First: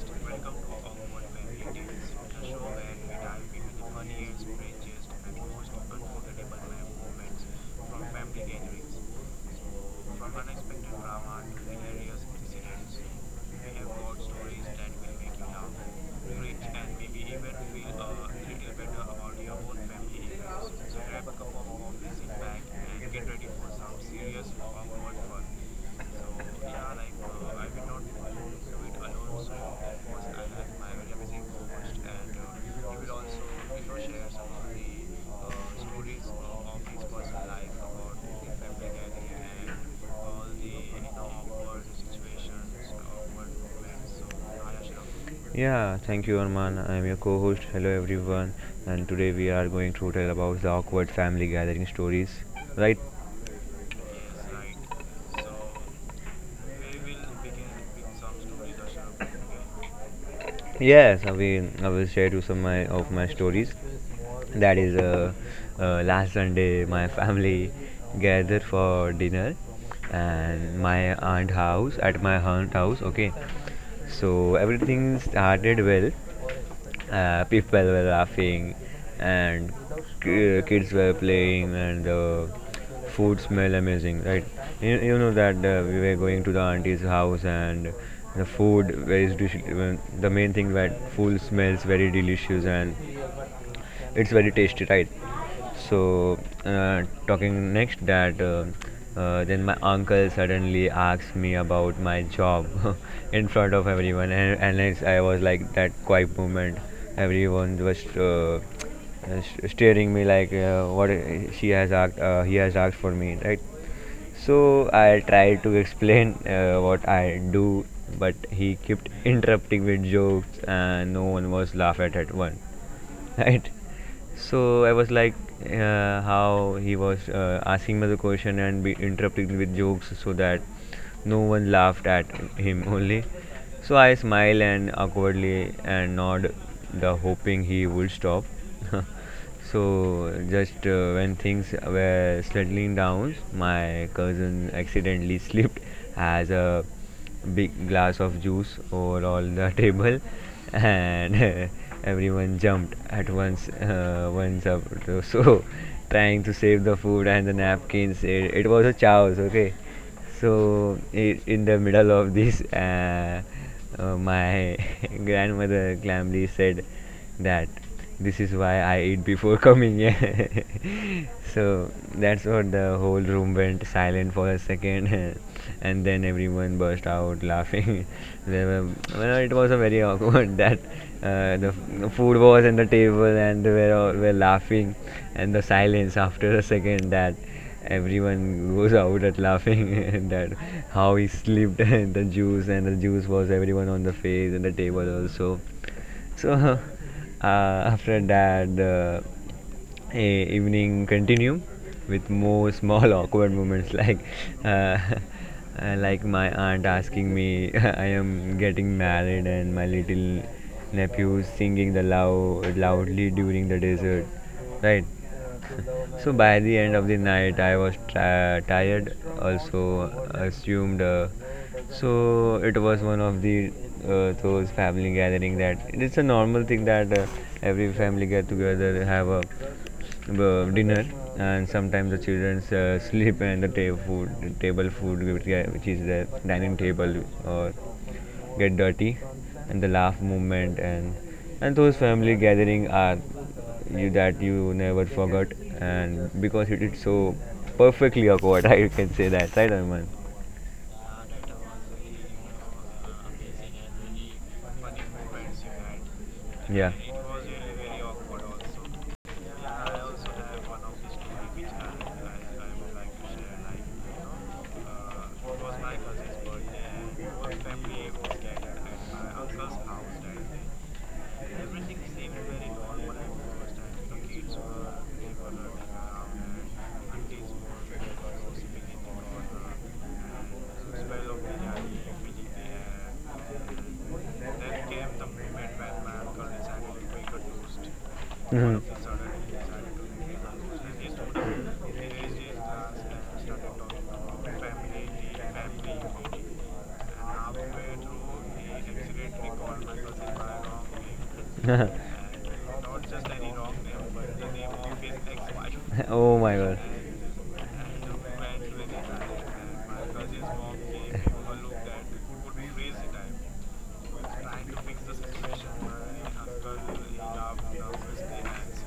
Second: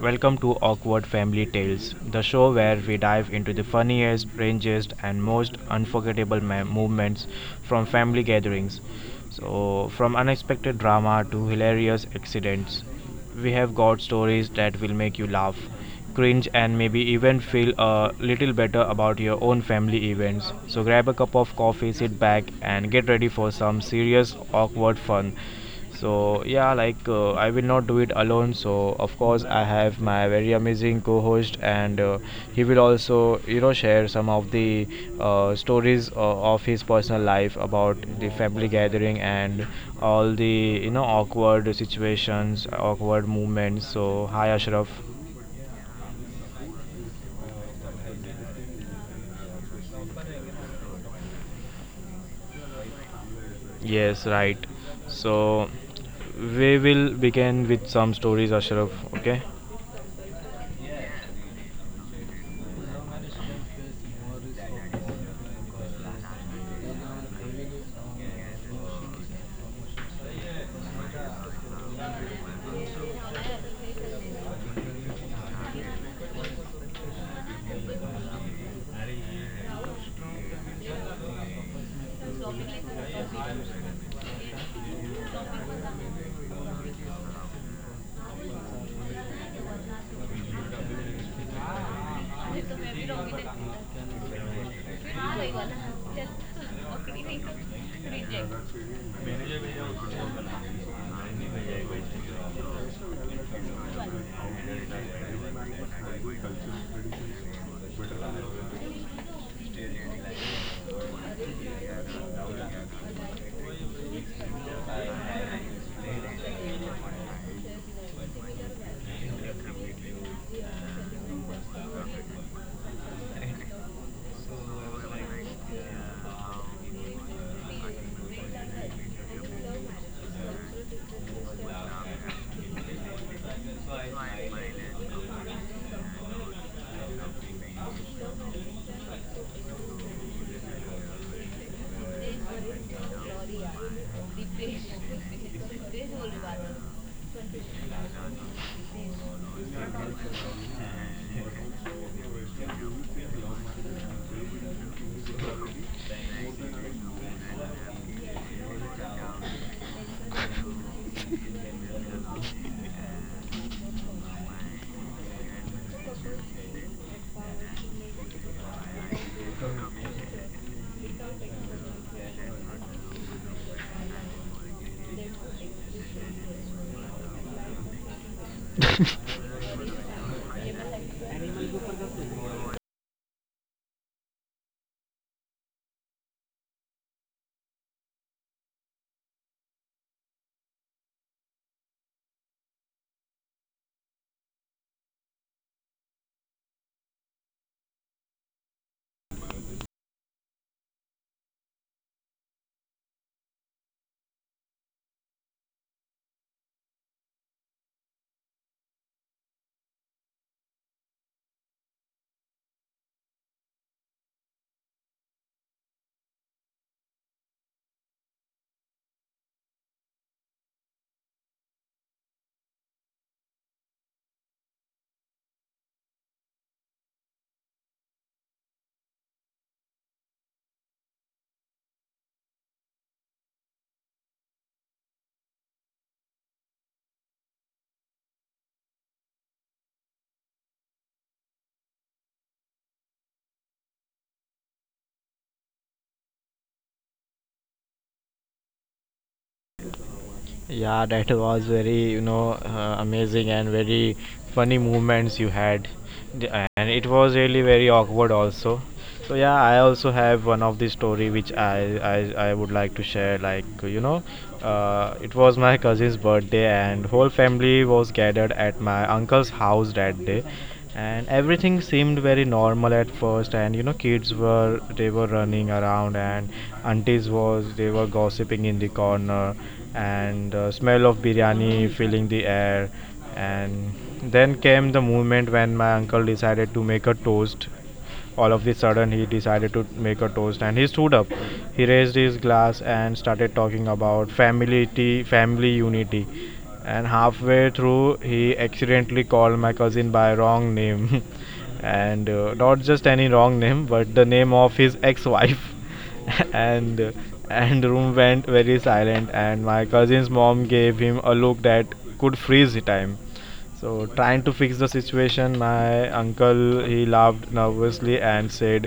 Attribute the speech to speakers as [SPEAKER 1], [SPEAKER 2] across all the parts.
[SPEAKER 1] Welcome to Awkward Family Tales, the show where we dive into the funniest, strangest, and most unforgettable moments from family gatherings. So, from unexpected drama to hilarious accidents, we have got stories that will make you laugh, cringe, and maybe even feel a little better about your own family events. So grab a cup of coffee, sit back, and get ready for some serious, awkward fun. So, yeah, like I will not do it alone, so a course, I have my very amazing co-host, and he will also, you know, share some of the stories of his personal life about the family gathering and all the, you know, awkward situations, awkward moments. So, hi, Ashraf.
[SPEAKER 2] Yeah, thank you, Arman. I am your co-host. Hello, everyone. And today we are going to tell about the awkward family gathering stories. Right?
[SPEAKER 1] Yes, right. So, we will begin with some stories, Ashraf. Okay.
[SPEAKER 2] Yes, I will. I will share you some of my stories. That is, last Sunday my family gathered for dinner, and my aunt house. Okay, so everything started well, people were laughing, and kids were playing, and the food smelled amazing, right? You know that we were going to the auntie's house, and the main thing, that food smells very delicious and it's very tasty, right? So, talking next that then my uncle suddenly asked me about my job in front of everyone, and it's, I was like that quiet moment. Everyone was uh, staring me like, what, she has asked he has asked for me, right? So I tried to explain what I do, but he kept interrupting with jokes, and no one was laughed at one, right? So I was like, how he was asking me the question and be interrupting with jokes so that no one laughed at him only. So I smile and awkwardly and nod, the hoping he would stop. So just when things were settling down, my cousin accidentally slipped as a big glass of juice over all the table, and everyone jumped at once. Once up, so trying to save the food and the napkins. It was a chaos. Okay, so, in the middle of this, my grandmother calmly said that this is why I eat before coming here. So, that's what the whole room went silent for a second, and then everyone burst out laughing. There were, well, it was a very awkward that the the food was on the table and they were all were laughing, and the silence after a second that everyone goes out at laughing and that how he slipped and the juice, and the juice was everyone on the face and the table also. So after that, a evening continue with more small awkward moments like uh, uh, like my aunt asking me I am getting married, and my little nephew singing the loudly during the dessert, right? So by the end of the night, I was tired, also assumed. So it was one of the those family gathering, that it's a normal thing that every family get together have a dinner, and sometimes the children sleep, and the table food which is the dining table or get dirty, and the laugh movement, and those family gathering are you that you never forgot, and because it is so perfectly awkward I can say that, right Arman?
[SPEAKER 1] Yeah, that was very, you know, amazing and very funny movements you had. D- And it was really very awkward also. So yeah, I also have one of the story which I would like to share. Like, you know, it was my cousin's birthday and whole family was gathered at my uncle's house that day, and everything seemed very normal at first, and you know, kids were running around, and aunties was they were gossiping in the corner, and smell of biryani filling the air. And then came the moment when my uncle decided to make a toast. All of a sudden, he decided to make a toast and he stood up. He raised his glass and started talking about family, family unity. And halfway through, he accidentally called my cousin by wrong name. And not just any wrong name, but the name of his ex wife.
[SPEAKER 2] Oh.
[SPEAKER 1] and and room went very silent, and my cousin's mom gave him a look that could freeze the time. So trying to fix the situation, my uncle, he laughed nervously and said,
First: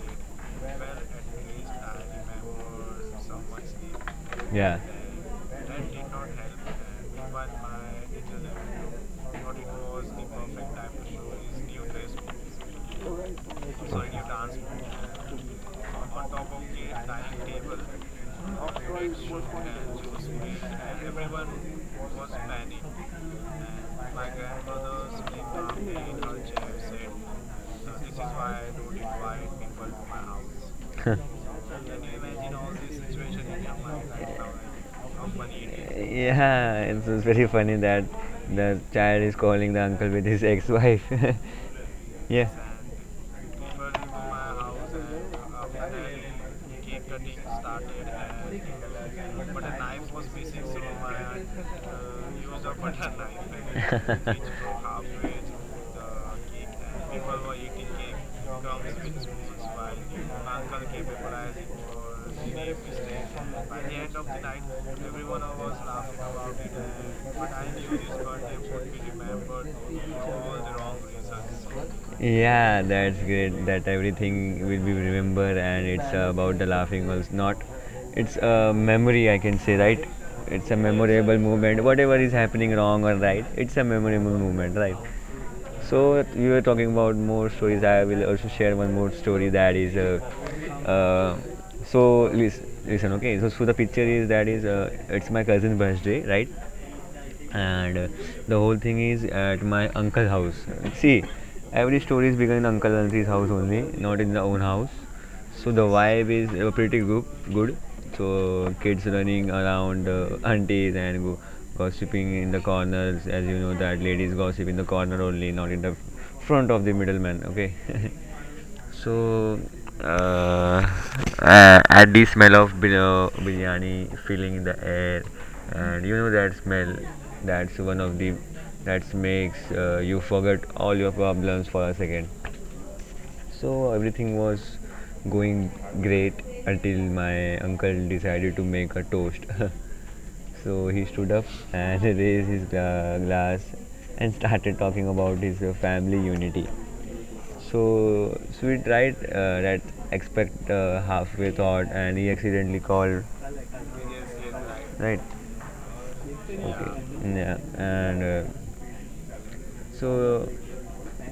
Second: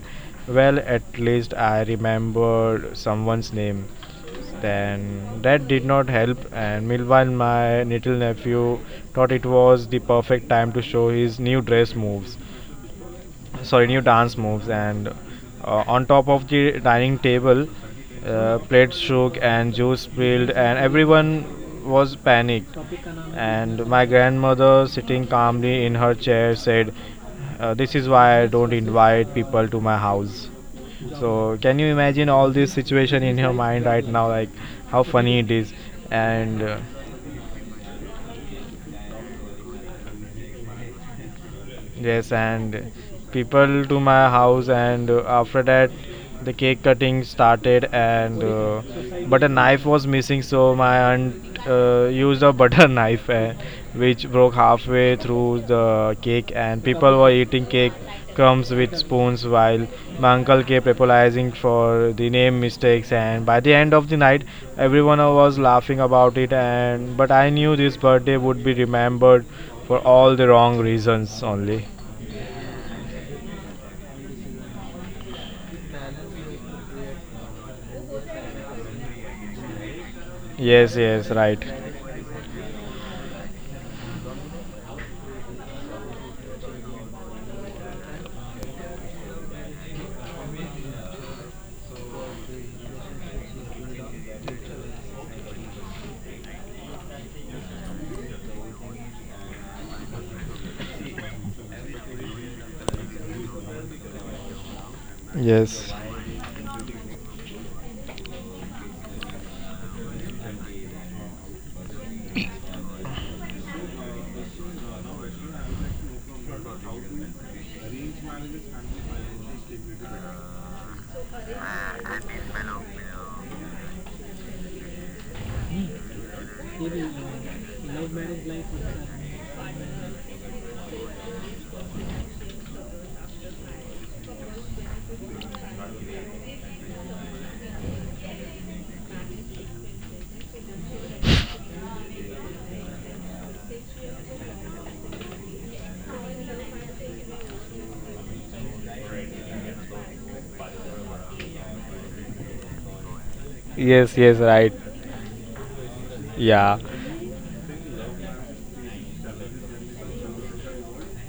[SPEAKER 1] well, at least I remembered someone's name.
[SPEAKER 2] Yeah.
[SPEAKER 1] Then that did not help, and meanwhile my little nephew thought it was the perfect time to show his new dress moves, sorry, new dance moves, and on top of the dining table, plates shook and juice spilled and everyone was panicked. And my grandmother, sitting calmly in her chair, said, this is why I don't invite people to my house. So can you imagine all this situation in your mind right now, like how funny it is? And
[SPEAKER 2] Yeah, it's very funny that the child is calling the uncle with his ex-wife.
[SPEAKER 1] yes,
[SPEAKER 2] Yeah.
[SPEAKER 1] and people to my house. And after that, the cake cutting started, and but a knife was missing, so my aunt used a butter knife, which broke halfway through the cake, and people were eating cake crumbs with spoons while my uncle kept apologizing for the name mistakes. And by the end of the night, everyone was laughing about it, and but I knew this birthday would be remembered for all the wrong reasons only.
[SPEAKER 2] Yeah, that's great. That everything will be remembered, and it's about the laughing was not. It's a memory, I can say, right? It's a
[SPEAKER 1] Yes, yes,
[SPEAKER 2] memorable
[SPEAKER 1] right.
[SPEAKER 2] moment. Whatever is happening wrong or right, it's a memorable moment, right? So you were talking about more stories. I will also share one more story that is. So listen, okay. So the picture is that is it's my cousin's birthday, right? And the whole thing is at my uncle's house. See, every story is begun in uncle and auntie's house only, not in the own house. So the
[SPEAKER 1] Yes,
[SPEAKER 2] vibe is pretty good. So kids running around, aunties and gossiping in the corners, as you know that ladies gossip in the corner only, not in the front of the middleman, okay? So, uh, at the smell of biryani filling in the air, and you know that smell, that's one of the that makes you forget all your problems for a second. So everything was going great until my uncle decided to make a toast. So he stood up and raised his glass, and started talking about his family unity. So sweet, right? That expect halfway thought, and he accidentally called,
[SPEAKER 1] yes, right.
[SPEAKER 2] right?
[SPEAKER 1] Yeah.
[SPEAKER 2] Yeah, and so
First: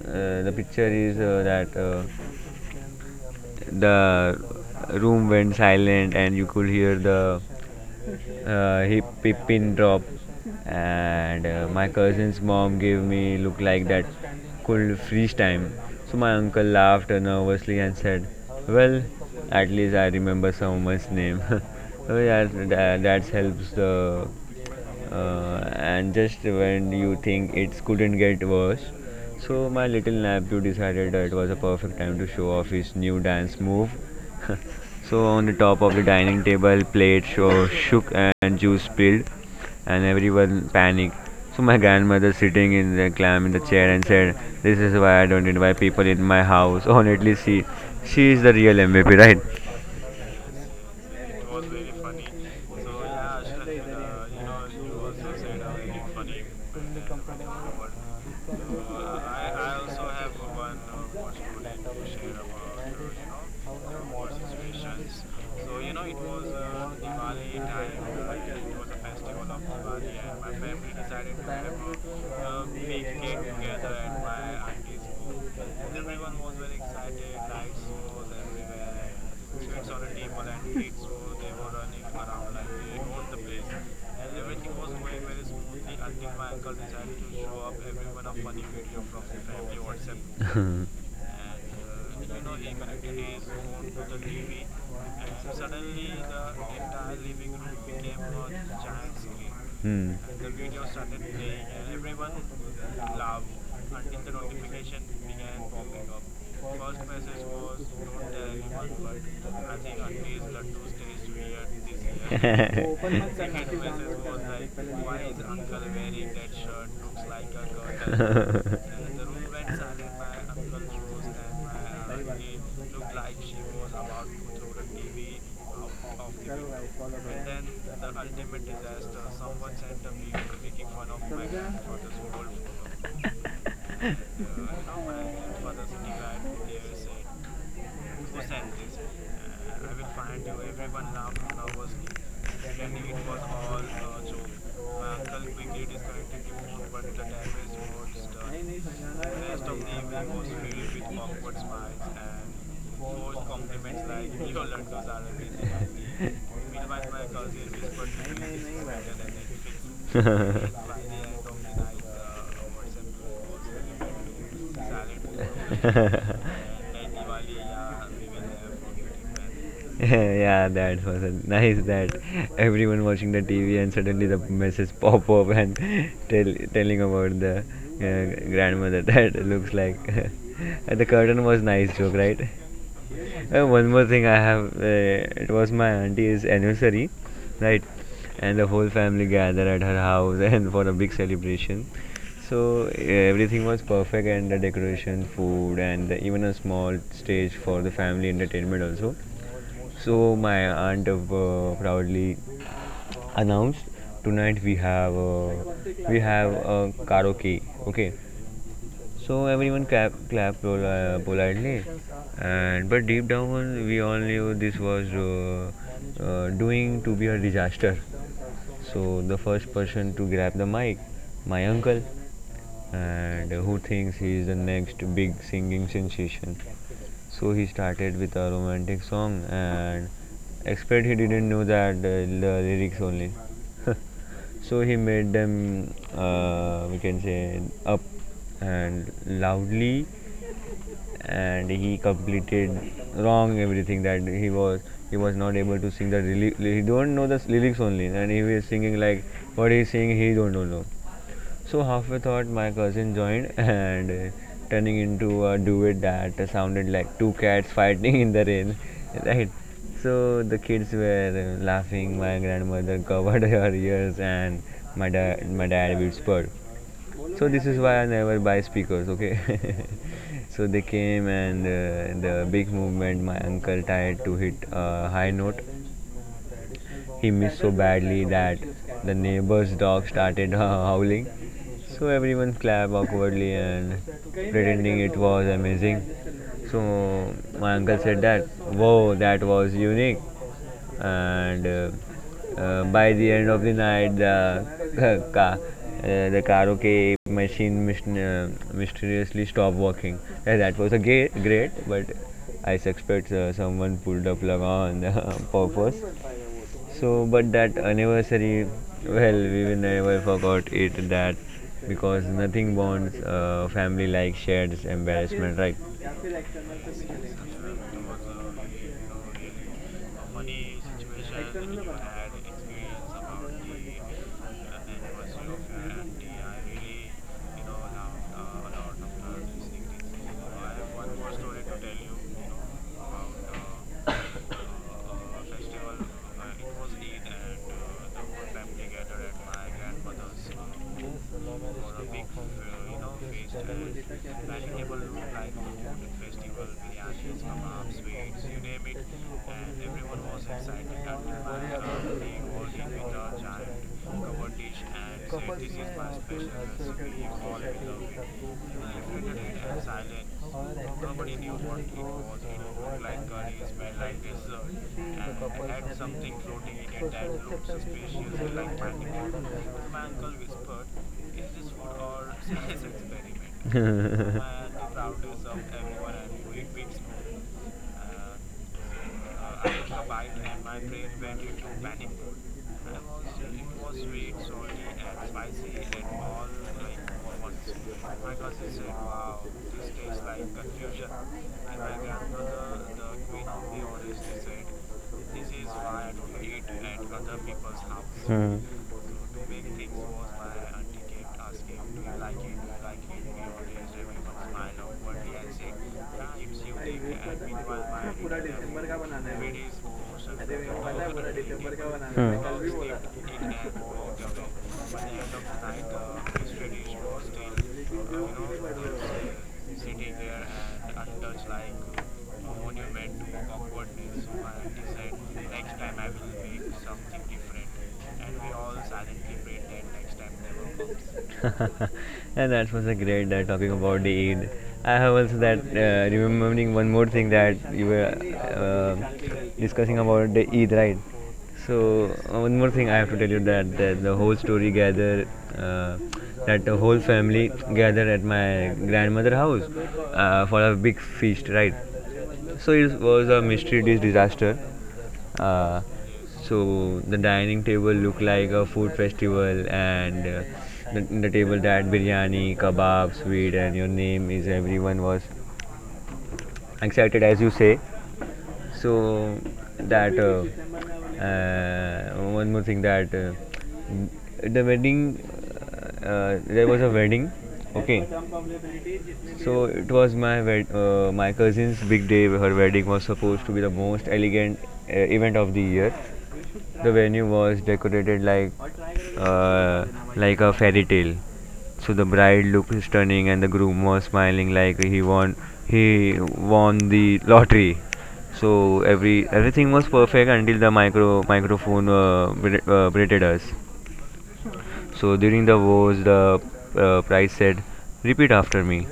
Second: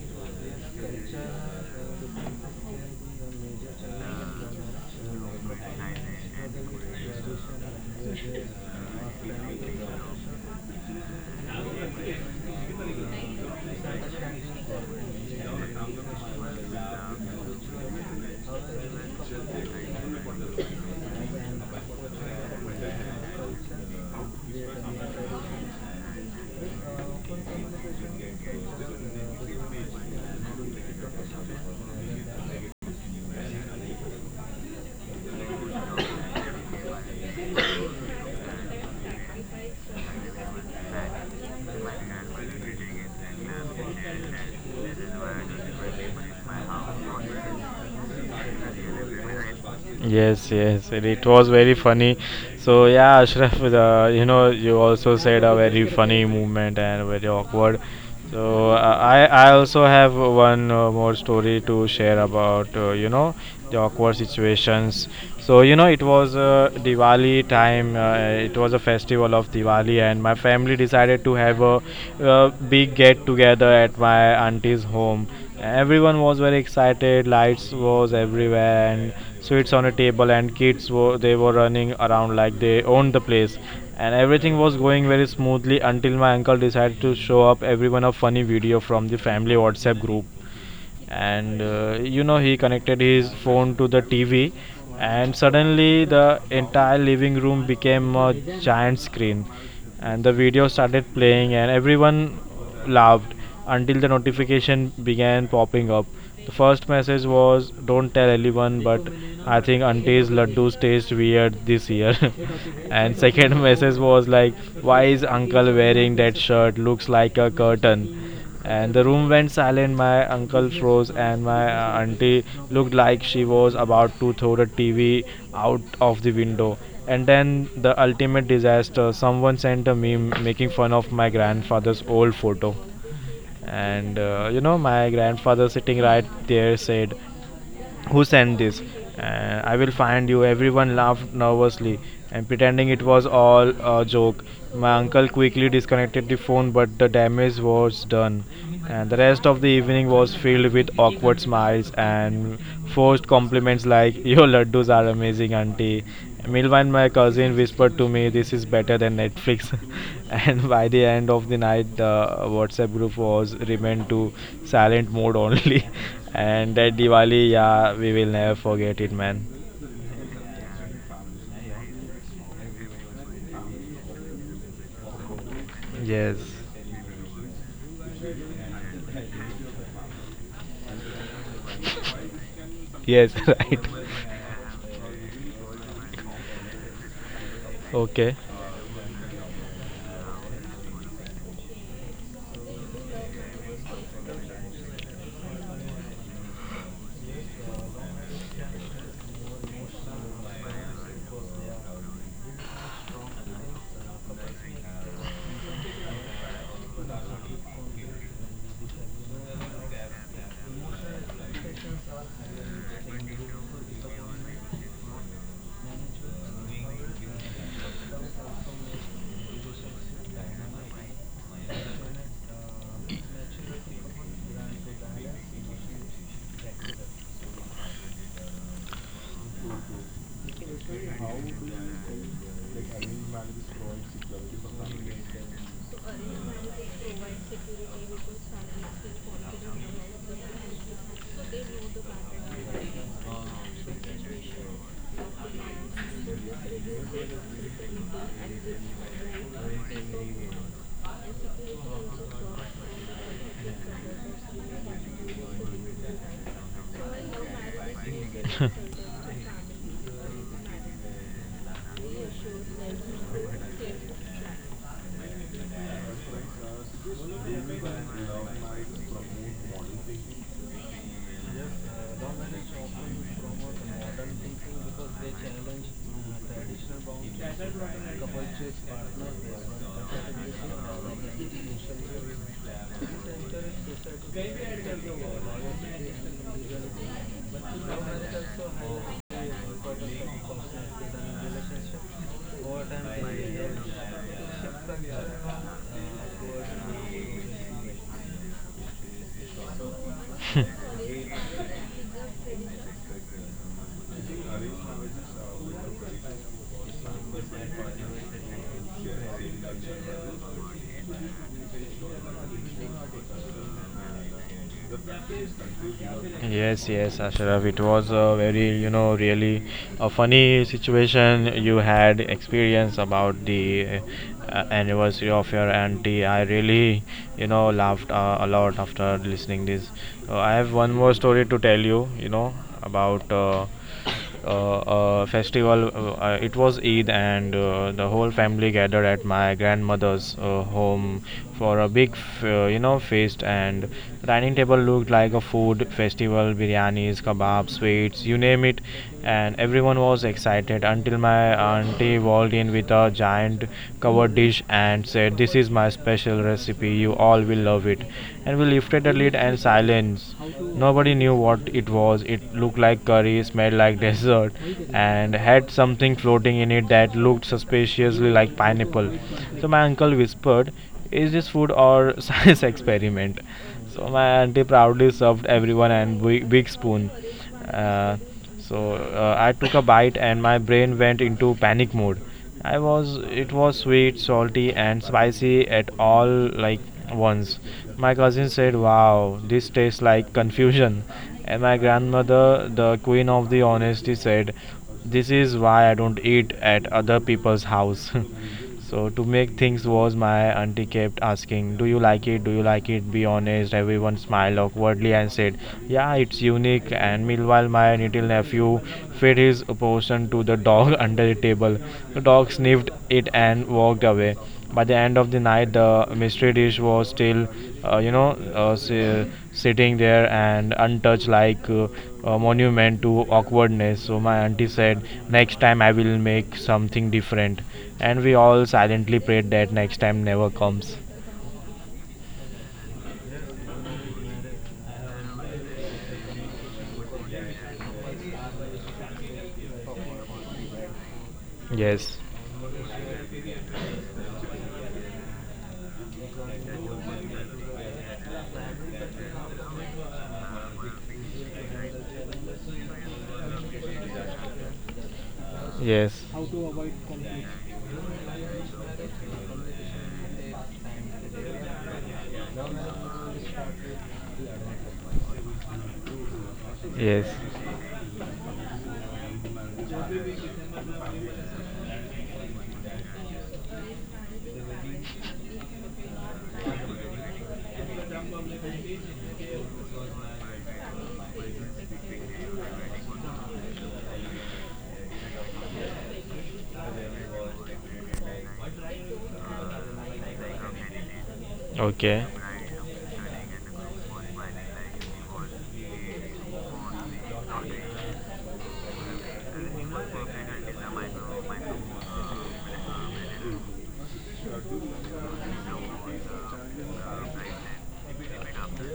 [SPEAKER 2] the picture is that the room went silent, and you could hear the hip hip pin drop, and my cousin's mom gave me look like that could freeze time. So my uncle laughed nervously and said, well, at least I remember someone's name. So yeah, that helps the and just when you think it couldn't get worse. So my little nephew decided that it was a perfect time to show off his new dance move. So on the top of the dining table, shook and juice spilled, and everyone panicked. So my grandmother sitting in the clam in the chair and said, "This is why I don't invite people in my house." Honestly, she is the real MVP, right?
[SPEAKER 1] Yes, yes, and it was very funny. So yeah, Ashraf, you know, you also said a very funny movement and very awkward. So I also have one more story to share about you know, the awkward situations. So you know, it was Diwali time. It was a festival of Diwali, and my family decided to have a, uh, big get together at my auntie's home. Everyone was very excited, lights was everywhere, and sweets on a table, and kids were running around like they owned the place. And everything was going very smoothly until my uncle decided to show up everyone a funny video from the family WhatsApp group.
[SPEAKER 2] group. And
[SPEAKER 1] And you know, he connected his phone to the TV, and suddenly the entire living room became a giant screen.
[SPEAKER 2] Hmm.
[SPEAKER 1] And the video started playing and everyone laughed until the notification began popping up. The first message was, don't tell anyone, but I think auntie's laddus taste weird this year. And second message was like, why is uncle wearing that shirt, looks like a curtain? And the room went silent. My uncle froze, and my auntie looked like she was about to throw the TV out of the window. And then the ultimate disaster, someone sent a meme making fun of my grandfather's old photo. And you know, my grandfather, sitting right there, said, who sent this? I will find you. Everyone laughed nervously and pretending it was all a joke. My uncle quickly disconnected the phone, but the damage was done. And the rest of the evening was filled with awkward smiles and forced compliments like, your laddus are amazing, auntie. Meanwhile, my cousin whispered to me, this is better than Netflix. And by the end of the night, the WhatsApp group was remained to silent mode only. And that Diwali, yeah, we will never forget it, man.
[SPEAKER 2] Yeah, that was a nice that everyone watching the TV, and suddenly the message pop up, and
[SPEAKER 1] Yes,
[SPEAKER 2] telling about the grandmother that looks like the curtain was nice joke, right?
[SPEAKER 1] yes, right.
[SPEAKER 2] One more thing I have, it was my auntie's anniversary, right?
[SPEAKER 1] Okay.
[SPEAKER 2] And the whole family gathered at her house and for a big celebration. So everything was perfect, and the decoration, food, and even a small stage for the family entertainment also. So my aunt proudly announced, tonight we have we have a karaoke. Okay, so everyone clapped politely, and but deep down we all knew this was doing to be a disaster. So the first person to grab the mic, my uncle, and who thinks he is the next big singing sensation. So he started with a romantic song, and expect he didn't know that the lyrics only. So he made them, we can say, up and loudly, and he completed wrong everything that he was. He was not able to sing the lyrics. He don't know the lyrics only, and he was singing like what he's singing. He don't know. So halfway thought my cousin joined and turning into a duet that sounded like two cats fighting in the rain, right? So the kids were laughing. My grandmother covered her ears, and my dad whispered. So this is why I never buy speakers, okay? So they came, and the big movement my uncle tried to hit a high note, he missed so badly that the neighbor's dog started howling. So everyone clapped awkwardly and pretending it was amazing. So my uncle said that, "Whoa, that was unique." And By the end of the night, the the karaoke machine mysteriously stopped working. Yeah, that was a great, but I suspect someone pulled a plug on purpose. So, but that anniversary, well, we will never forgot it, that because nothing bonds family like shared embarrassment, right?
[SPEAKER 1] Yes, yes, Ashraf. It was a very, you know, really a funny situation you had experience about the anniversary of your auntie. I really, you know, laughed a lot after listening this. I have one more story to tell you, you know, about festival. It was Eid, and the whole family gathered at my grandmother's home for a big, you know, feast. And the dining table looked like a food festival: biryanis, kebabs, sweets, you name it. And everyone was excited until my auntie walked in with a giant covered dish and said, "This is my special recipe. You all will love it." And we lifted the lid and silence. Nobody knew what it was. It looked like curry, smelled like dessert, and had something floating in it that looked suspiciously like pineapple. So my uncle whispered, is this food or science experiment? So my
[SPEAKER 2] And
[SPEAKER 1] auntie proudly served everyone and big, big spoon. So I took a bite and my brain went into panic mode. I was It was sweet, salty and spicy at all like once. My cousin said, "Wow, this tastes like confusion." And my grandmother, the queen of the honesty, said, "This is why I don't eat at other people's house." So to make things worse, my auntie kept asking, "Do you like it? Do you like it? Be honest." Everyone smiled awkwardly and said, "Yeah, it's unique." And meanwhile, my little nephew fed his portion to the dog under the table. The dog sniffed it and walked away. By the end of the night, the mystery dish was still you know, sitting there and untouched like a monument to awkwardness. So my auntie said, next time I will make something different. And we all silently prayed that next time never comes.
[SPEAKER 2] And that was a great talking about the Eid. I have also that remembering one more thing that you were uh, discussing about the Eid, right? So
[SPEAKER 1] Yes.
[SPEAKER 2] one more thing I have to tell you that the whole story gather, uh, that the whole family gathered at my grandmother house for a big feast, right? So it was a mystery dish disaster. Uh,
[SPEAKER 1] Yes.
[SPEAKER 2] so the dining table looked like a food festival, and the table that biryani, kebab, sweet, and your name is, everyone was excited,
[SPEAKER 1] Yes.
[SPEAKER 2] as you say. So that one more thing that the wedding there was a wedding, okay, so it was my my cousin's big day. Her wedding was supposed to be the most elegant event of the year. The venue was decorated uh, like a fairy tale. So the
[SPEAKER 1] Okay.
[SPEAKER 2] bride looked stunning, and the groom was smiling like he won the lottery. So everything was perfect until the microphone berated us. So during the vows, the priest said, repeat after me.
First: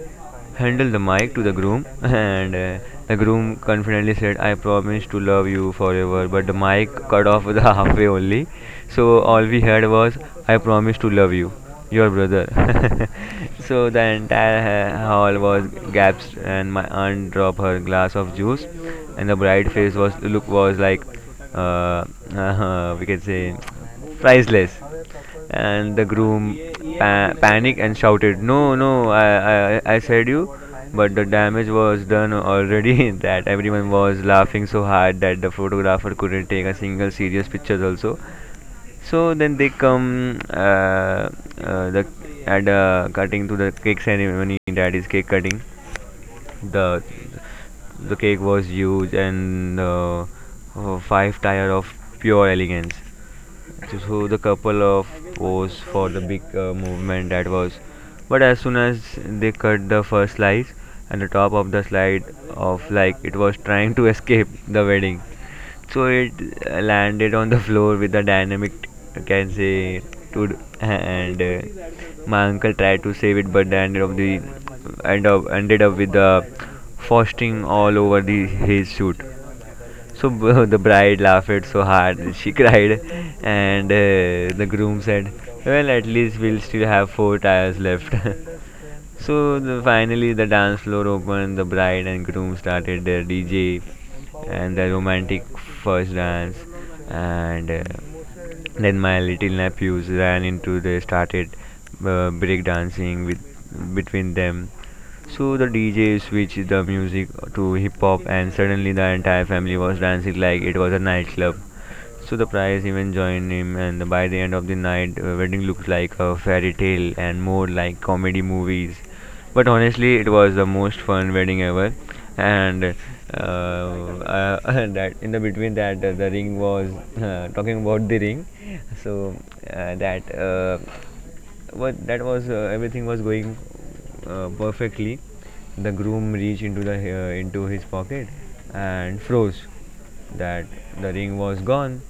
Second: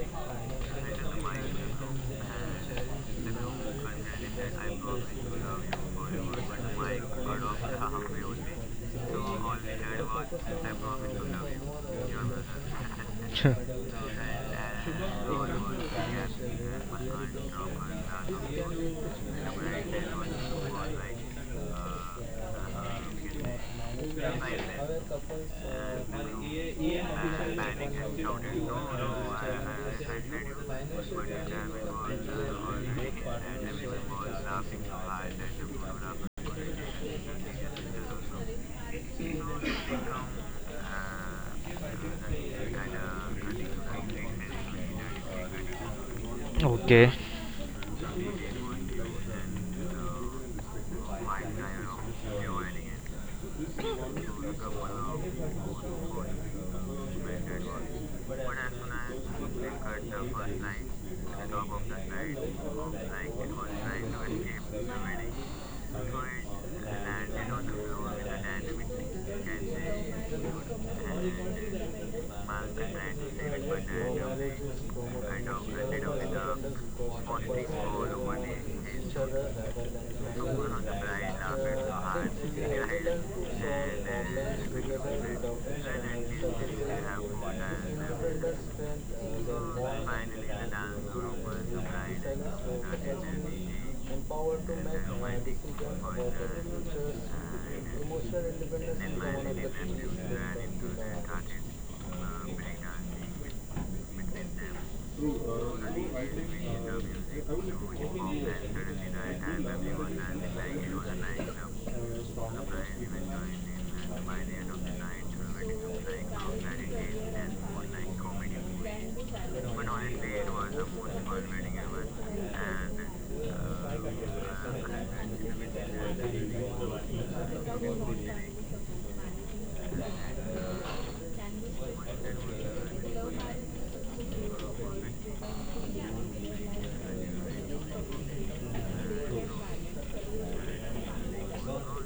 [SPEAKER 2] Handle the mic to the groom, and the groom confidently said, I promise to love you forever. But the mic cut off the halfway only, so all we heard was, I promise to love you, your brother. So the entire hall was gasped, and my aunt dropped her glass of juice, and the bride face was look was like, uh, we can say, priceless. And the groom panicked and shouted, "No, no, I, I said you." But the damage was done already that everyone was laughing so hard that the photographer couldn't take a single serious picture also. So then they come the and cutting to the cake ceremony, that is cake cutting. The
[SPEAKER 1] Okay.
[SPEAKER 2] the cake was huge and five tire of pure elegance. So the couple of pose for the big movement that was. But as soon as they cut the first slice and the top of the slide of like it was trying to escape the wedding, so it landed on the floor with a dynamic I can say to, and my uncle tried to save it but ended up the ended up with the frosting all over the his suit. So the bride laughed so hard she cried, and the groom said, "Well, at least we'll still have four tires left." So the, finally, the dance floor opened, the bride and groom started their DJ and the romantic first dance, and then my little nephews ran into the started break dancing with between them. So the DJ switched the music to hip hop, and suddenly the entire family was dancing like it was a nightclub. So the prize even join him, and by the end of the night, wedding looks like a fairy tale and more like comedy movies. But honestly, it was the most fun wedding ever, and that in the between that the ring was talking about the ring. So that what that was, everything was going perfectly. The groom reached into the into his pocket and froze. That the ring was gone,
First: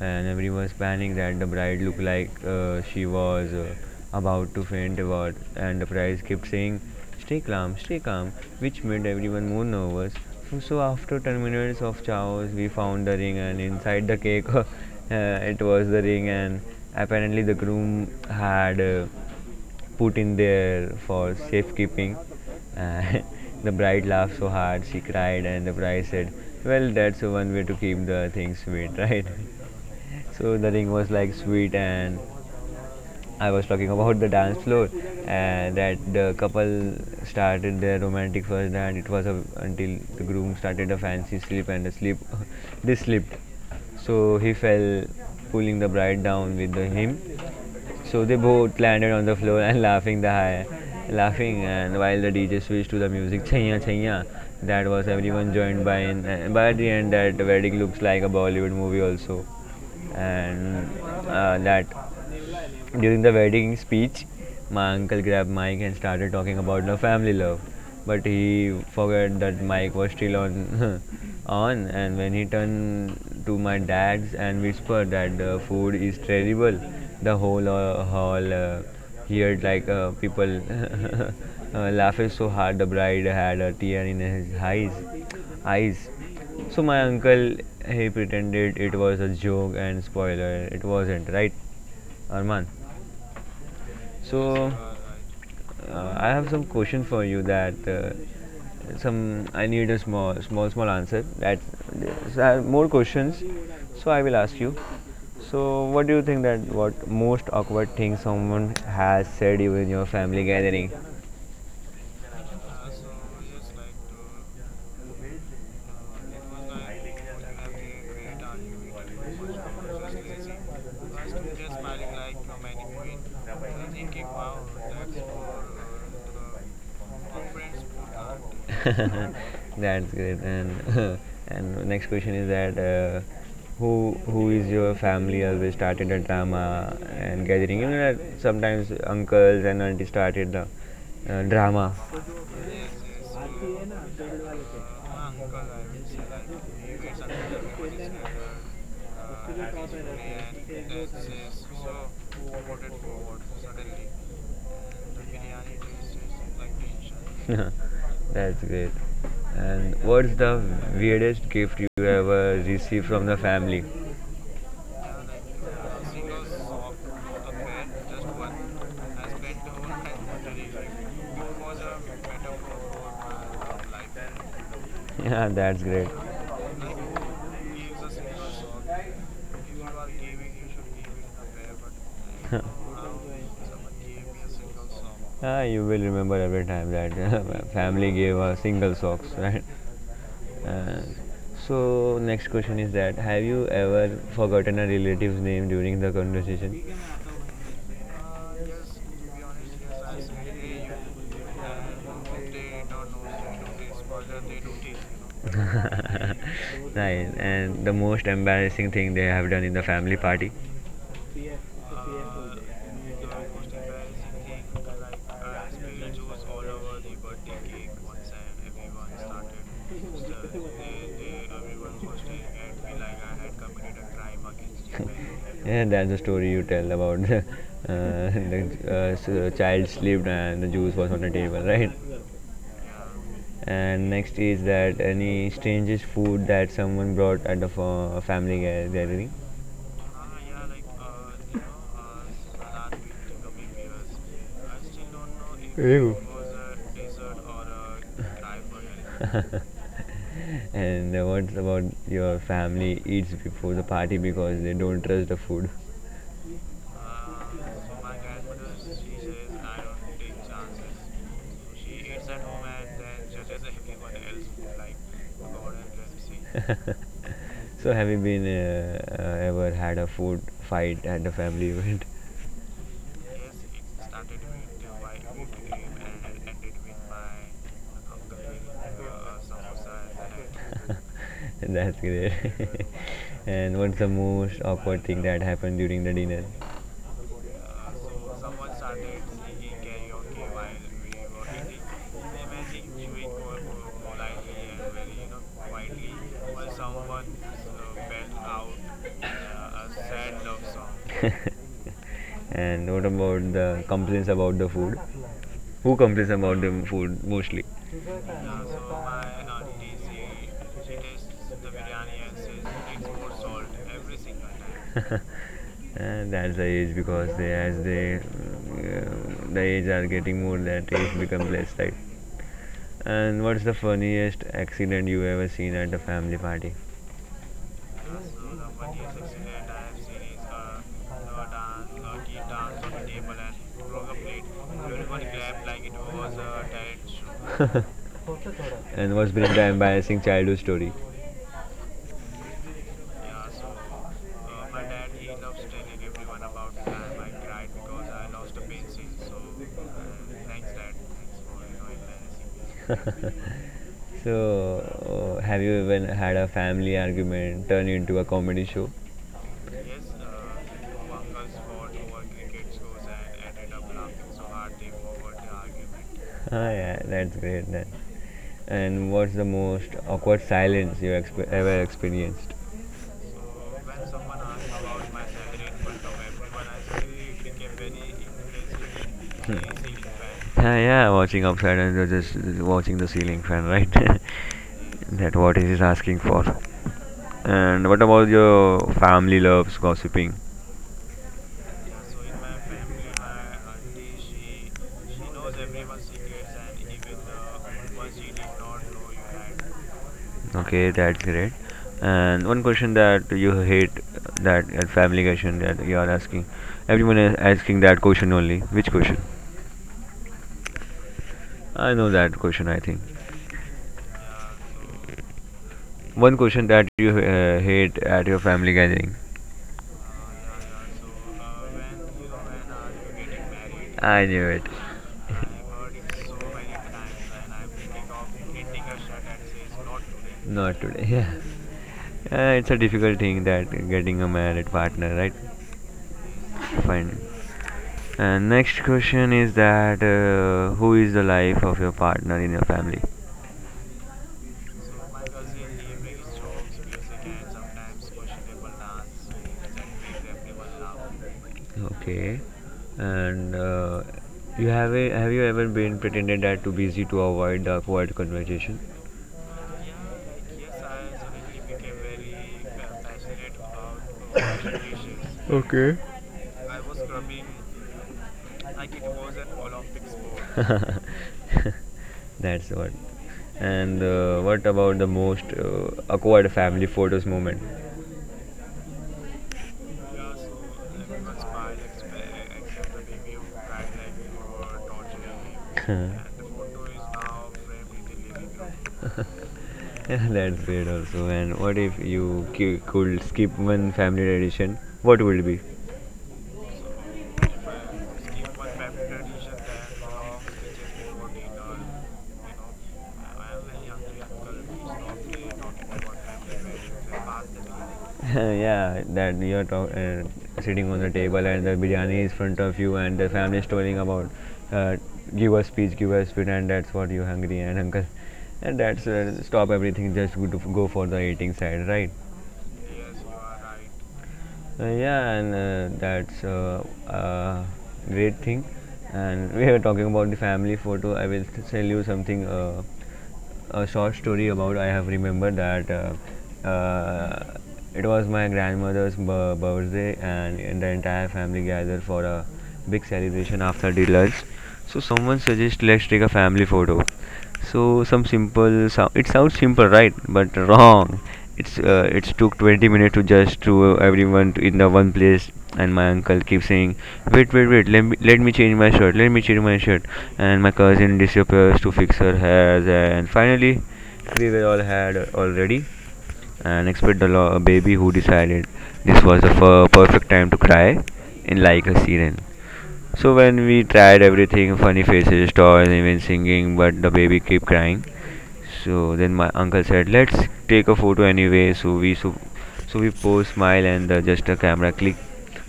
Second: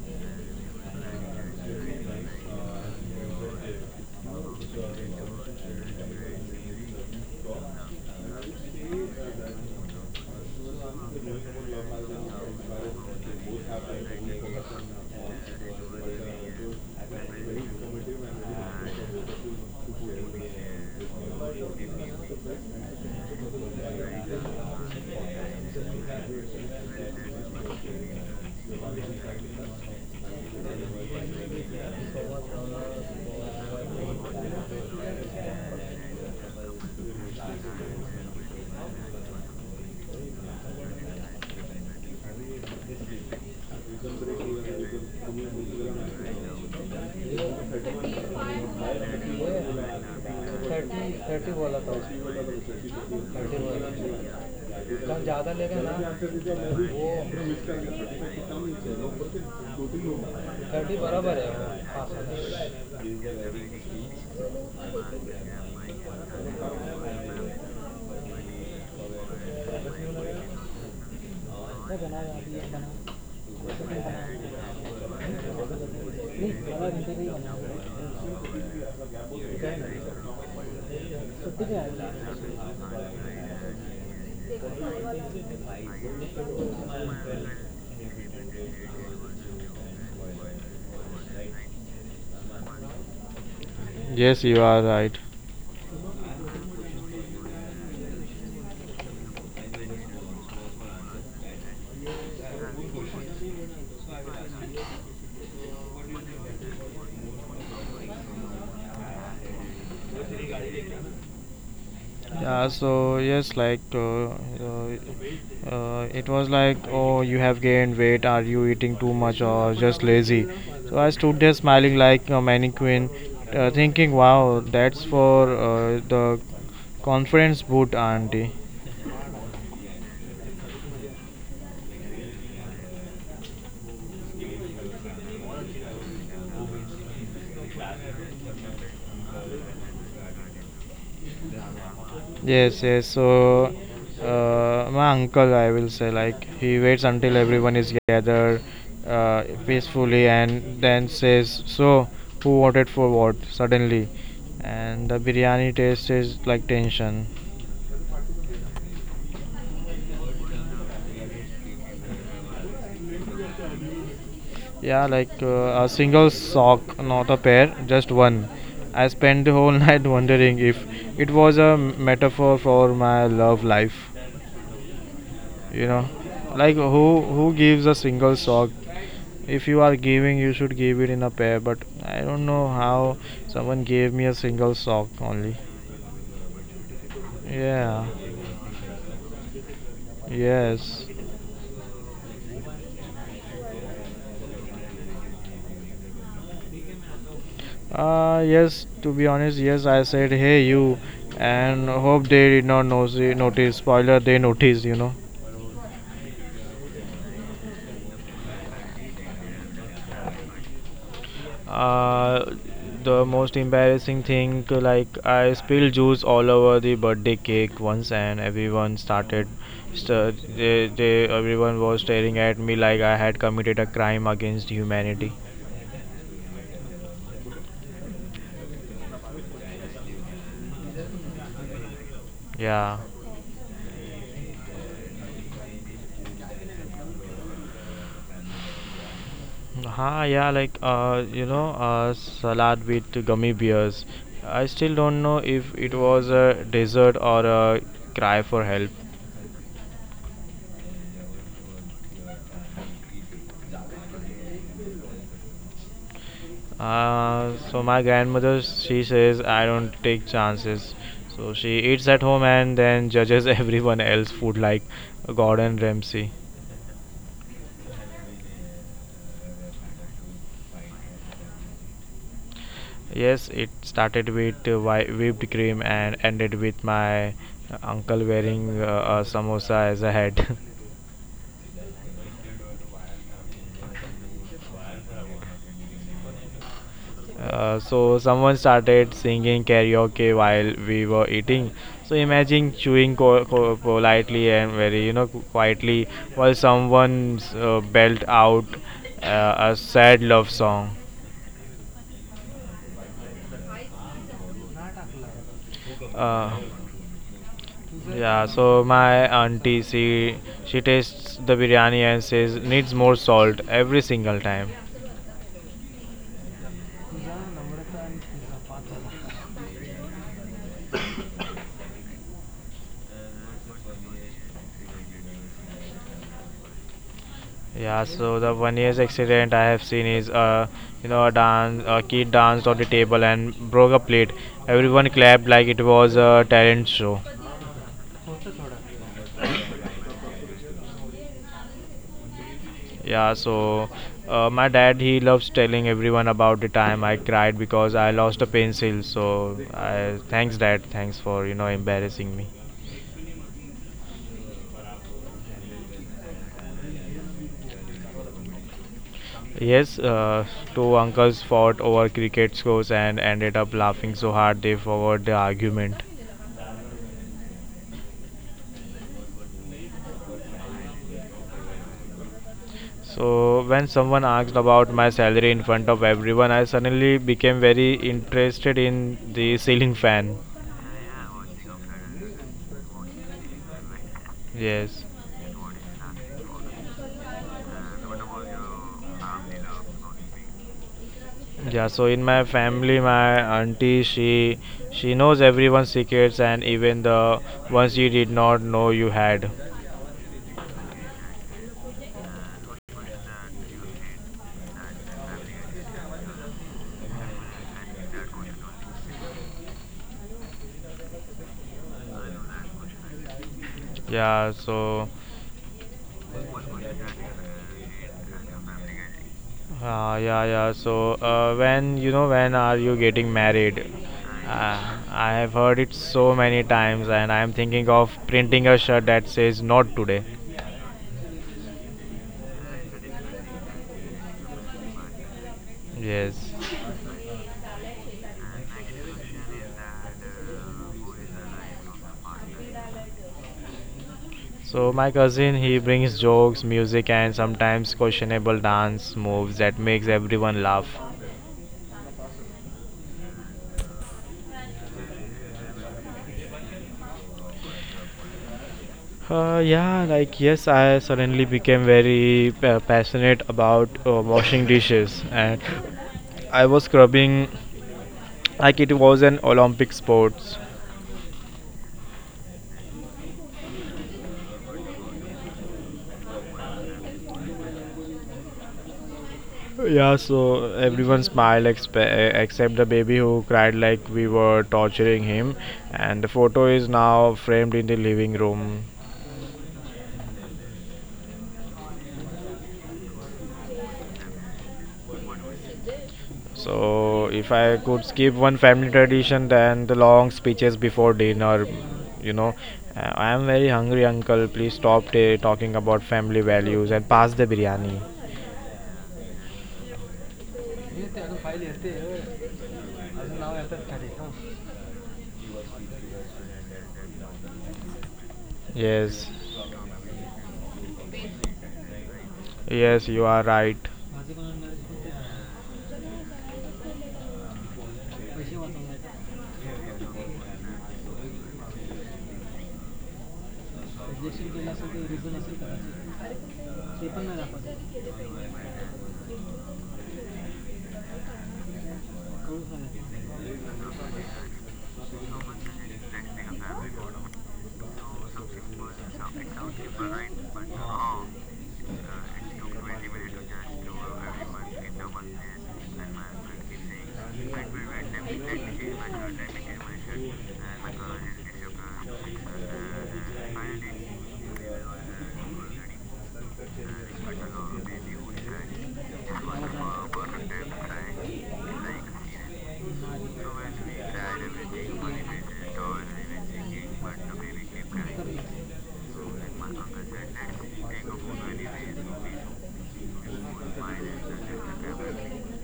[SPEAKER 2] and everyone was panicking that the bride looked like she was about to faint about, and the priest kept saying stay calm, stay calm, which made everyone more nervous. So after 10 minutes of chaos, we found the ring and inside the cake. It was the ring, and apparently the groom had put in there for safekeeping. And the bride laughed so hard she cried, and the bride said, "Well, that's one way to keep the thing sweet, right?" So the ring was like sweet. And I was talking about the dance floor, and that the couple started their romantic first night. It was a, until the groom started a fancy slip and the slip they slipped. So he fell, pulling the bride down with the, him. So they both landed on the floor and laughing the high, laughing, and while the DJ switched to the music chaya chaya, that was everyone joined by. In, and by the end, that wedding looks like a Bollywood movie also, and that during the wedding speech, my uncle grabbed Mike and started talking about the family love. But he forgot that Mike was still on, on. And when he turned to my dad's and whispered that the food is terrible, the whole hall heard like people laughing so hard. The bride had a tear in his eyes. Eyes. So my uncle he pretended it was a joke and spoiler. It wasn't right. Arman.
[SPEAKER 1] Yes, you
[SPEAKER 2] So
[SPEAKER 1] are right.
[SPEAKER 2] I have some question for you that some I need a small small answer that, so I have more questions, so I will ask you. So what do you think, that what most awkward thing someone has said you in your family gathering?
[SPEAKER 1] Yeah, so yes, like it was like, oh, you have gained weight. Are you eating too much or just lazy? So I stood there smiling
[SPEAKER 2] we
[SPEAKER 1] like a mannequin, thinking, wow, that's for the confidence boot, auntie.
[SPEAKER 2] are. That's great. And and next question is that who is your family always started a drama and gathering? You know that sometimes uncles and aunties started the drama.
[SPEAKER 1] Yes, yes. So, my uncle, I will say, like, he waits until everyone is gathered peacefully and then says, so, who voted for what? Suddenly. And the biryani taste is like tension.
[SPEAKER 2] That's great. And what's the weirdest gift you ever received from the family?
[SPEAKER 1] Yeah, like a single sock, not a pair, just one. I spent the whole night wondering if it was a metaphor for my love life.
[SPEAKER 2] Yeah, that's
[SPEAKER 1] You know,
[SPEAKER 2] great. No,
[SPEAKER 1] like who gives a single sock? If you are giving,
[SPEAKER 2] you.
[SPEAKER 1] you should give it in a pair, but I don't know how someone gave me a single sock only.
[SPEAKER 2] Ah, you will remember every time that
[SPEAKER 1] Yeah.
[SPEAKER 2] family gave a single socks, right? Uh,
[SPEAKER 1] Yes.
[SPEAKER 2] so next question is that have you ever forgotten a relative's name during the conversation?
[SPEAKER 1] Yes, to be honest, yes, I said, hey you, and hope they did not know, notice, spoiler, they noticed, you know.
[SPEAKER 2] Nice. And the most embarrassing thing they have done in the family party?
[SPEAKER 1] Uh, the most embarrassing thing, like I spilled juice all over the birthday cake once, and everyone started, everyone was staring at me like I had committed a crime against humanity.
[SPEAKER 2] Yeah, that's the story you tell about the uh, child slept and the juice was on the table, right?
[SPEAKER 1] Yeah.
[SPEAKER 2] And next is that any strangest food that someone brought at a family gathering?
[SPEAKER 1] Ha, yeah, like you know, salad with gummy bears. I still don't know if it
[SPEAKER 2] Ew.
[SPEAKER 1] was a dessert or a cry for help.
[SPEAKER 2] And what about your family eats before the party because they don't trust the food?
[SPEAKER 1] So my grandmother, she says, I don't take chances. So she eats at home and then judges everyone else's food like Gordon Ramsay.
[SPEAKER 2] So have you been ever had a food fight at a family event?
[SPEAKER 1] Yes, it started with whipped cream and ended with my uncle wearing a samosa as a hat.
[SPEAKER 2] A. That's great. And what's the most awkward thing that happened during the dinner?
[SPEAKER 1] So someone started singing karaoke while we were eating. So imagine chewing politely and very, you know, quietly while someone belt out a sad love song.
[SPEAKER 2] And what about the complaints about the food? Who complains
[SPEAKER 1] Uh,
[SPEAKER 2] about the food mostly?
[SPEAKER 1] yeah, so my auntie, she tastes the biryani and says, needs more salt every single time.
[SPEAKER 2] And that's the age because they as they the age are getting more, that age becomes less, right? And what's the funniest accident you ever seen at a family party?
[SPEAKER 1] Yeah,
[SPEAKER 2] Uh,
[SPEAKER 1] so the
[SPEAKER 2] so
[SPEAKER 1] funniest accident I have seen is you know a dance a kid danced on the table and broke a plate. Everyone clapped like it was a talent show.
[SPEAKER 2] show. And what's been the embarrassing childhood story?
[SPEAKER 1] Yeah, so my dad he loves telling everyone about the time I cried because I lost a pencil. So I thanks dad, thanks for embarrassing me.
[SPEAKER 2] Embarrassing me. So, have you even had a family argument turn into a comedy show?
[SPEAKER 1] Yes, two uncles fought over cricket scores and ended up laughing so hard they forgot the argument.
[SPEAKER 2] Ah, yeah, that's great then. And what's the most awkward silence you ever experienced?
[SPEAKER 1] So when someone asked about my salary in front of everyone, I suddenly became very interested in the
[SPEAKER 2] Ah,
[SPEAKER 1] ceiling fan.
[SPEAKER 2] yeah, yeah, watching upside and you're just watching the ceiling fan, right?
[SPEAKER 1] Yes.
[SPEAKER 2] That what he is asking for. And what about your family loves gossiping?
[SPEAKER 1] Yeah, so in my family my auntie she knows everyone's secrets and even the ones you did not know you had.
[SPEAKER 2] Okay, that's great. And one question that you hate, that that family question that you are asking. Everyone is asking that question only. Which question? I know that question, I think.
[SPEAKER 1] Yeah, so
[SPEAKER 2] One question that you hate at your family gathering. Yeah,
[SPEAKER 1] yeah. So when when are you getting married?
[SPEAKER 2] I knew it.
[SPEAKER 1] I have heard it so many times and I am thinking of printing a shirt that says not today.
[SPEAKER 2] Not today. Yeah. It's a difficult thing that getting a married partner, right?
[SPEAKER 1] Yes.
[SPEAKER 2] Fine. And next question is that who is the life of your partner in your family?
[SPEAKER 1] So my cousin he brings jokes, music and sometimes questionable dance moves that makes everyone laugh.
[SPEAKER 2] Okay. And you have a, have you ever been pretended that too busy to avoid the quiet conversation? Yeah,
[SPEAKER 1] Yeah, like yes, I suddenly became very passionate about washing dishes, and
[SPEAKER 2] okay.
[SPEAKER 1] I was scrubbing like it was an Olympic sports.
[SPEAKER 2] Sport. That's what. And what about the most awkward family photos moment?
[SPEAKER 1] Yeah, so everyone smiled except the baby who cried like we were torturing him, and the photo is now framed in the living room.
[SPEAKER 2] Room. Yeah, that's great also. And what if you could skip one family tradition? What would it be?
[SPEAKER 1] So if I could skip one family tradition, then the long speeches before dinner, you know, I am very hungry, uncle. Please stop talking about family values and pass the biryani.
[SPEAKER 2] Yeah, that sitting on the table and the biryani is front of you and the family is telling about uh, give us speech, give us food, and that's what you're hungry and uncle. And that's
[SPEAKER 1] Yes,
[SPEAKER 2] stop everything, just go, to, go for the eating side, right?
[SPEAKER 1] yes, you are right.
[SPEAKER 2] Yeah, and that's a great thing. And we were talking about the family photo. I will tell you something, a short story about I have remembered that it was my grandmother's birthday, and the entire family gathered for a big celebration after the lunch. So someone suggested let's take a family photo. So some simple sound. It sounds simple, right? But wrong. It's took 20 minutes to just to everyone to in the one place, and my uncle keeps saying wait, wait, wait, let me change my shirt, let me change my shirt. And my cousin disappears to fix her hairs, and finally we were all had already, and expect the baby who decided this was the perfect time to cry in like a siren. So when we tried everything, funny faces, toys, even singing, but the baby kept crying. So then my uncle said, "Let's take a photo anyway." So we so, so we posed, smile, and just a camera click.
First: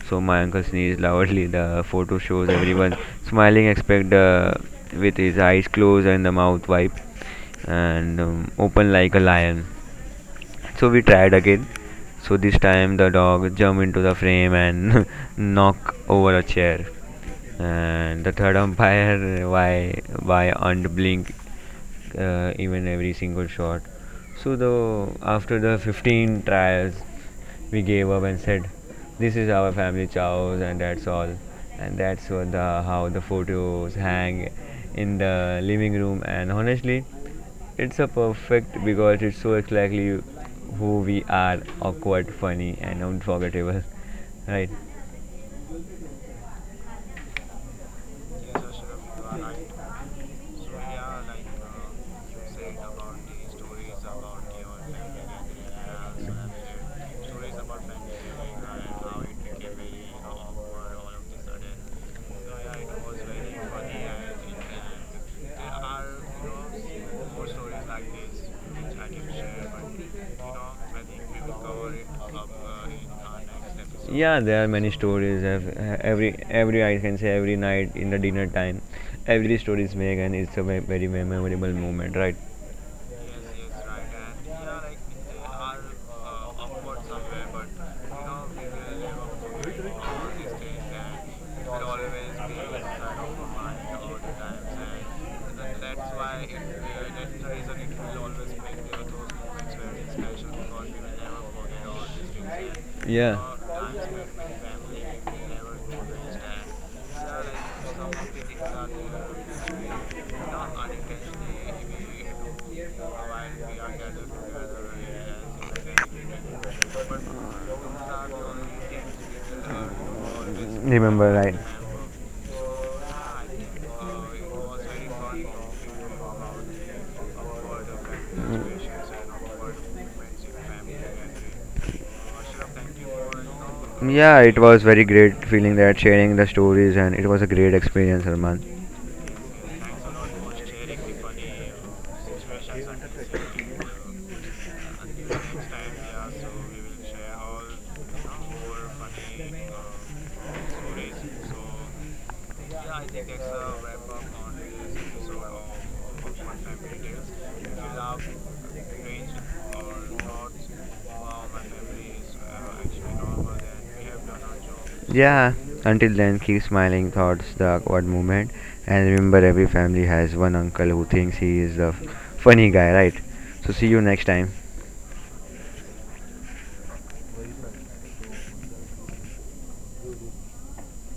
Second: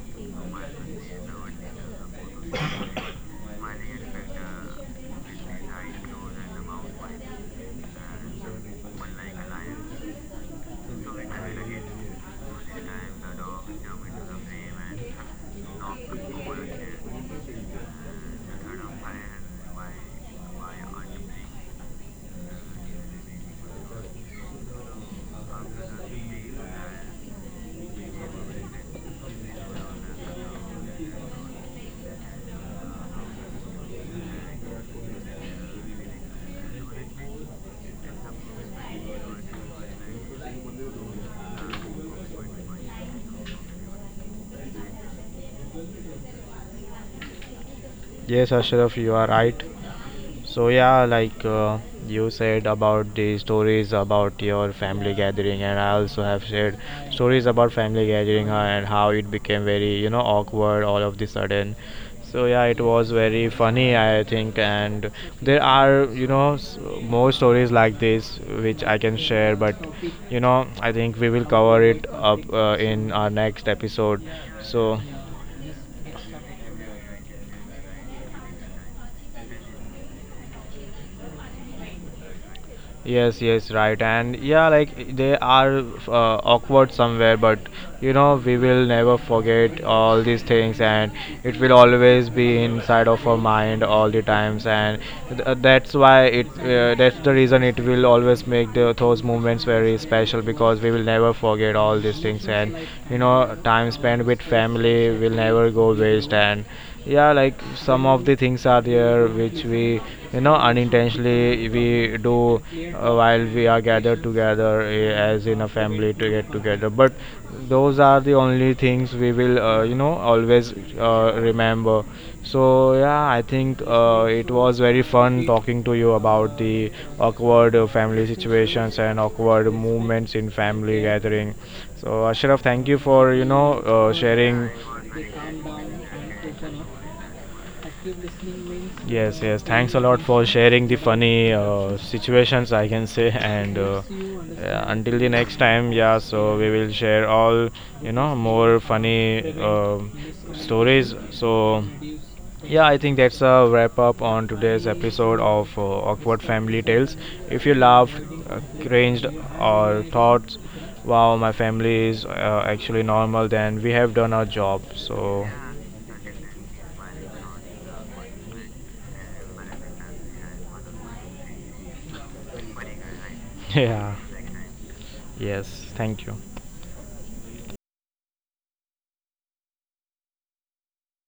[SPEAKER 2] So my uncle sneezed loudly. The photo shows everyone smiling, except with his eyes closed and the mouth wide and open like a lion. So we tried again. So this time the dog jumped into the frame and knocked over a chair. And the third umpire, why unblink even every single shot. So the after the 15 trials, we gave up and said, "This is our family chows, and that's all." And that's what the how the photos hang in the living room. And honestly, it's a perfect because it shows exactly who we are: awkward, funny, and unforgettable. Right?
[SPEAKER 1] Yes, Ashraf, you are right. So yeah, you said about the stories about your family gathering, and I also have shared stories about family gathering and how it became very awkward all of the sudden. So yeah, it was very funny, I think, and there are more stories like this which I can share, but I think we will cover it up in our next episode.
[SPEAKER 2] Yeah, there are
[SPEAKER 1] So
[SPEAKER 2] many stories. Every I can say every night in the dinner time, every story is vague and it's a very, very memorable moment, right?
[SPEAKER 1] Yes, yes, right. And yeah, like they are awkward somewhere, but you know, we will never forget all these things, and it will always be inside of our mind all the times. And that's why that's the reason it will always make those moments very special because we will never forget all these things. And you know, time spent with family will never go waste. And yeah, like some of the things are there which we unintentionally we do while we are gathered together as in a family to get together, but those are the only things we will you know always
[SPEAKER 2] Remember, right?
[SPEAKER 1] remember. So yeah, I think it was very fun talking to you about the awkward family situations and awkward moments in family gathering. So Ashraf, thank you for
[SPEAKER 2] Yeah, it
[SPEAKER 1] sharing.
[SPEAKER 2] was very great feeling that sharing the stories and it was a great experience, Arman.
[SPEAKER 1] Yes, yes. Thanks a lot for sharing the funny situations, I can say. And yeah, until the next time, yeah, so we will share all, you know, more funny stories. So, yeah, I think that's a wrap up on today's episode of Awkward Family Tales. If you laughed, cringed, or thought, wow, my family is actually normal, then we have done our job. So,
[SPEAKER 2] Yeah, until then keep smiling thoughts the awkward moment, and remember every family has one uncle who thinks he is the funny guy, right? So see you
[SPEAKER 1] yeah,
[SPEAKER 2] next time.
[SPEAKER 1] yes, thank you.